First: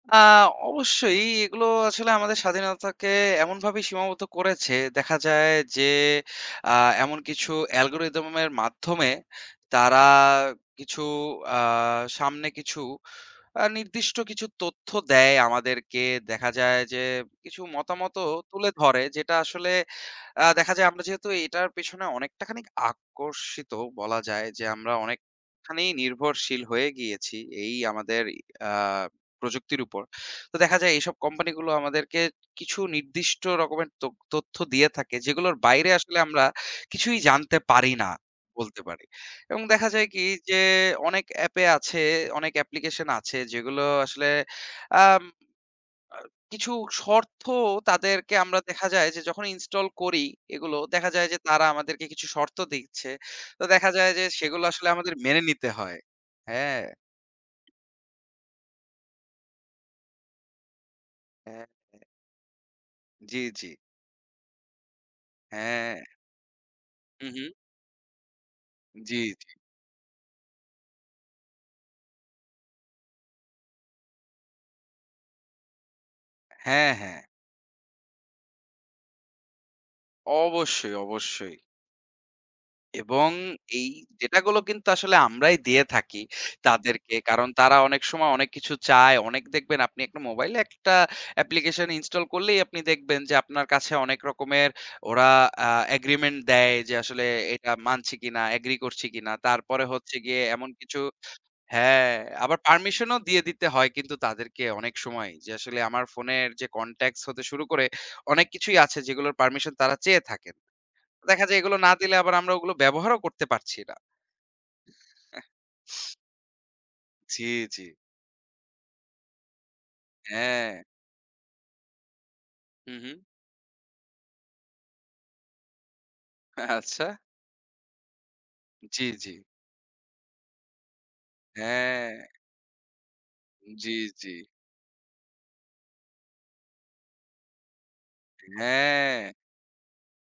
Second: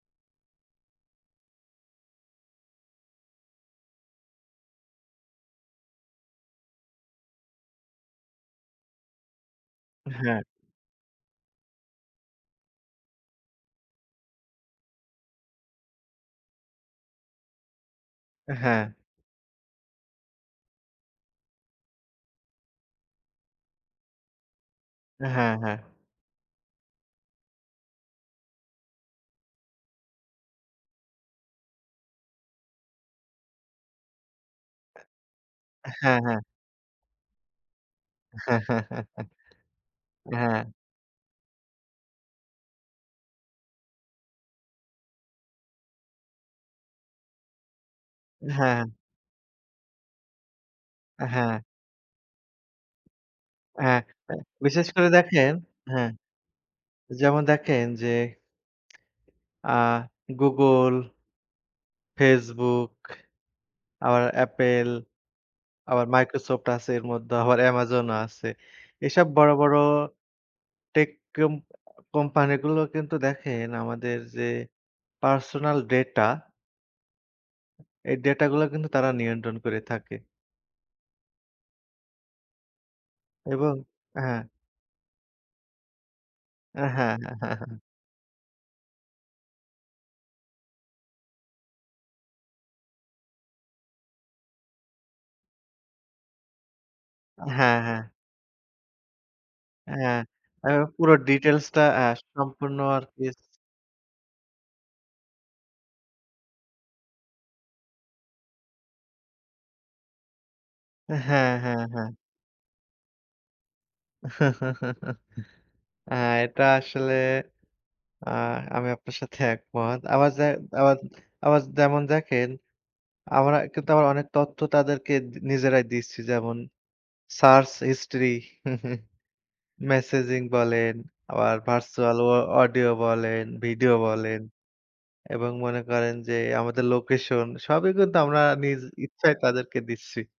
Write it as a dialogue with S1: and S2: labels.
S1: আ অবশ্যই এগুলো আসলে আমাদের স্বাধীনতাকে এমনভাবে সীমাবদ্ধ করেছে দেখা যায় যে, আ এমন কিছু অ্যালগরিদম এর মাধ্যমে তারা
S2: হ্যাঁ।
S1: কিছু আ সামনে কিছু আ নির্দিষ্ট কিছু তথ্য দেয় আমাদেরকে দেখা যায় যে, কিছু মতামতও তুলে
S2: হ্যাঁ।
S1: ধরে যেটা আসলে আ দেখা যায় আমরা যেহেতু এটার পেছনে অনেকটা খানিক আকর্ষিত বলা যায় যে আমরা
S2: হ্যাঁ, হ্যাঁ।
S1: অনেকখানি নির্ভরশীল হয়ে গিয়েছি এই আমাদের আ প্রযুক্তির উপর। তো দেখা যায় এইসব কোম্পানিগুলো আমাদেরকে কিছু নির্দিষ্ট রকমের ত্যথ তথ্য দিয়ে থাকে যেগুলোর বাইরে আসলে
S2: হ্যাঁ, হ্যাঁ।
S1: আমরা কিছুই জানতে পারি না। বলতে পারি এবং দেখা যায় কি যে
S2: হ্যাঁ।
S1: অনেক এ্যাপে আছে অনেক অ্যাপ্লিকেশন আছে যেগুলো আসলে আ আ কিছু শর্ত তাদেরকে আমরা
S2: হ্যাঁ।
S1: দেখা যায় যে যখন ইনস্টল করি এগুলো দেখা যায় যে
S2: হ্যাঁ।
S1: তারা আমাদেরকে কিছু শর্ত দিচ্ছে। তো
S2: হ্যাঁ,
S1: দেখা
S2: হ্যাঁ
S1: যায় যে সেগুলো
S2: বিশেষ
S1: আসলে
S2: করে
S1: আমাদের মেনে
S2: দেখেন
S1: নিতে হয়।
S2: হ্যাঁ।
S1: হ্যাঁ।
S2: যেমন দেখেন যে আ Google
S1: হ্যাঁ, হ্যাঁ।
S2: Facebook,
S1: জি, জি।
S2: আবার Apple,
S1: হ্যাঁ।
S2: আবার Microsoft আছে এর
S1: হু,
S2: মধ্যে
S1: হু।
S2: আবার অ্যামাজন ও আছে।
S1: জি,
S2: এসব বড়,
S1: জি।
S2: বড় টেক কোম্পানি গুলো কিন্তু দেখেন আমাদের যে পার্সোনাল ডাটা
S1: হ্যাঁ, হ্যাঁ।
S2: এই ডাটা গুলো কিন্তু তারা নিয়ন্ত্রণ করে থাকে।
S1: অবশ্যই, অবশ্যই। এবং
S2: এবং
S1: এই ডেটা
S2: হ্যাঁ।
S1: গুলো কিন্তু আসলে আমরাই দিয়ে থাকি
S2: হ্যাঁ, হ্যাঁ,
S1: তাদেরকে কারণ
S2: হ্যাঁ,
S1: তারা
S2: হ্যাঁ।
S1: অনেক সময় অনেক কিছু চায় অনেক দেখবেন আপনি একটা মোবাইলে একটা অ্যাপ্লিকেশন ইনস্টল করলেই আপনি দেখবেন যে আপনার কাছে অনেক রকমের ওরা আ এগ্রিমেন্ট দেয় যে আসলে এটা
S2: হ্যাঁ, হ্যাঁ।
S1: মানছি কিনা এগ্রি করছি কিনা। তারপরে হচ্ছে
S2: হ্যাঁ,
S1: গিয়ে
S2: আ
S1: এমন কিছু
S2: পুরো ডিটেইলসটা আ
S1: হ্যাঁ আবার
S2: সম্পূর্ণ
S1: পারমিশন ও
S2: আরকি
S1: দিয়ে দিতে হয় কিন্তু তাদেরকে অনেক সময় যে আসলে আমার ফোনের যে কনট্যাক্ট হতে শুরু করে অনেক কিছুই আছে যেগুলোর পারমিশন তারা চেয়ে থাকেন। দেখা
S2: হ্যাঁ,
S1: যায় এগুলো
S2: হ্যাঁ,
S1: না
S2: হ্যাঁ।
S1: দিলে আমরা ওগুলো ব্যবহারও করতে পারছি না।
S2: আ এটা আসলে
S1: জি, জি।
S2: আ আমি আপনার সাথে একমত। আবার যে
S1: হ্যাঁ।
S2: আবার আবার যেমন দেখেন
S1: হু, হু।
S2: আমরা কিন্তু আমার অনেক তথ্য তাদেরকে নিজেরাই দিচ্ছি। যেমন
S1: আচ্ছা।
S2: সার্চ হিস্ট্রি,
S1: জি, জি।
S2: মেসেজিং বলেন, আবার ভার্চুয়াল
S1: হ্যাঁ।
S2: অ অডিও বলেন,
S1: জি,
S2: ভিডিও
S1: জি।
S2: বলেন এবং মনে করেন যে আমাদের লোকেশন সবই কিন্তু আমরা নিজ
S1: হ্যাঁ।
S2: ইচ্ছায় তাদেরকে দিচ্ছি।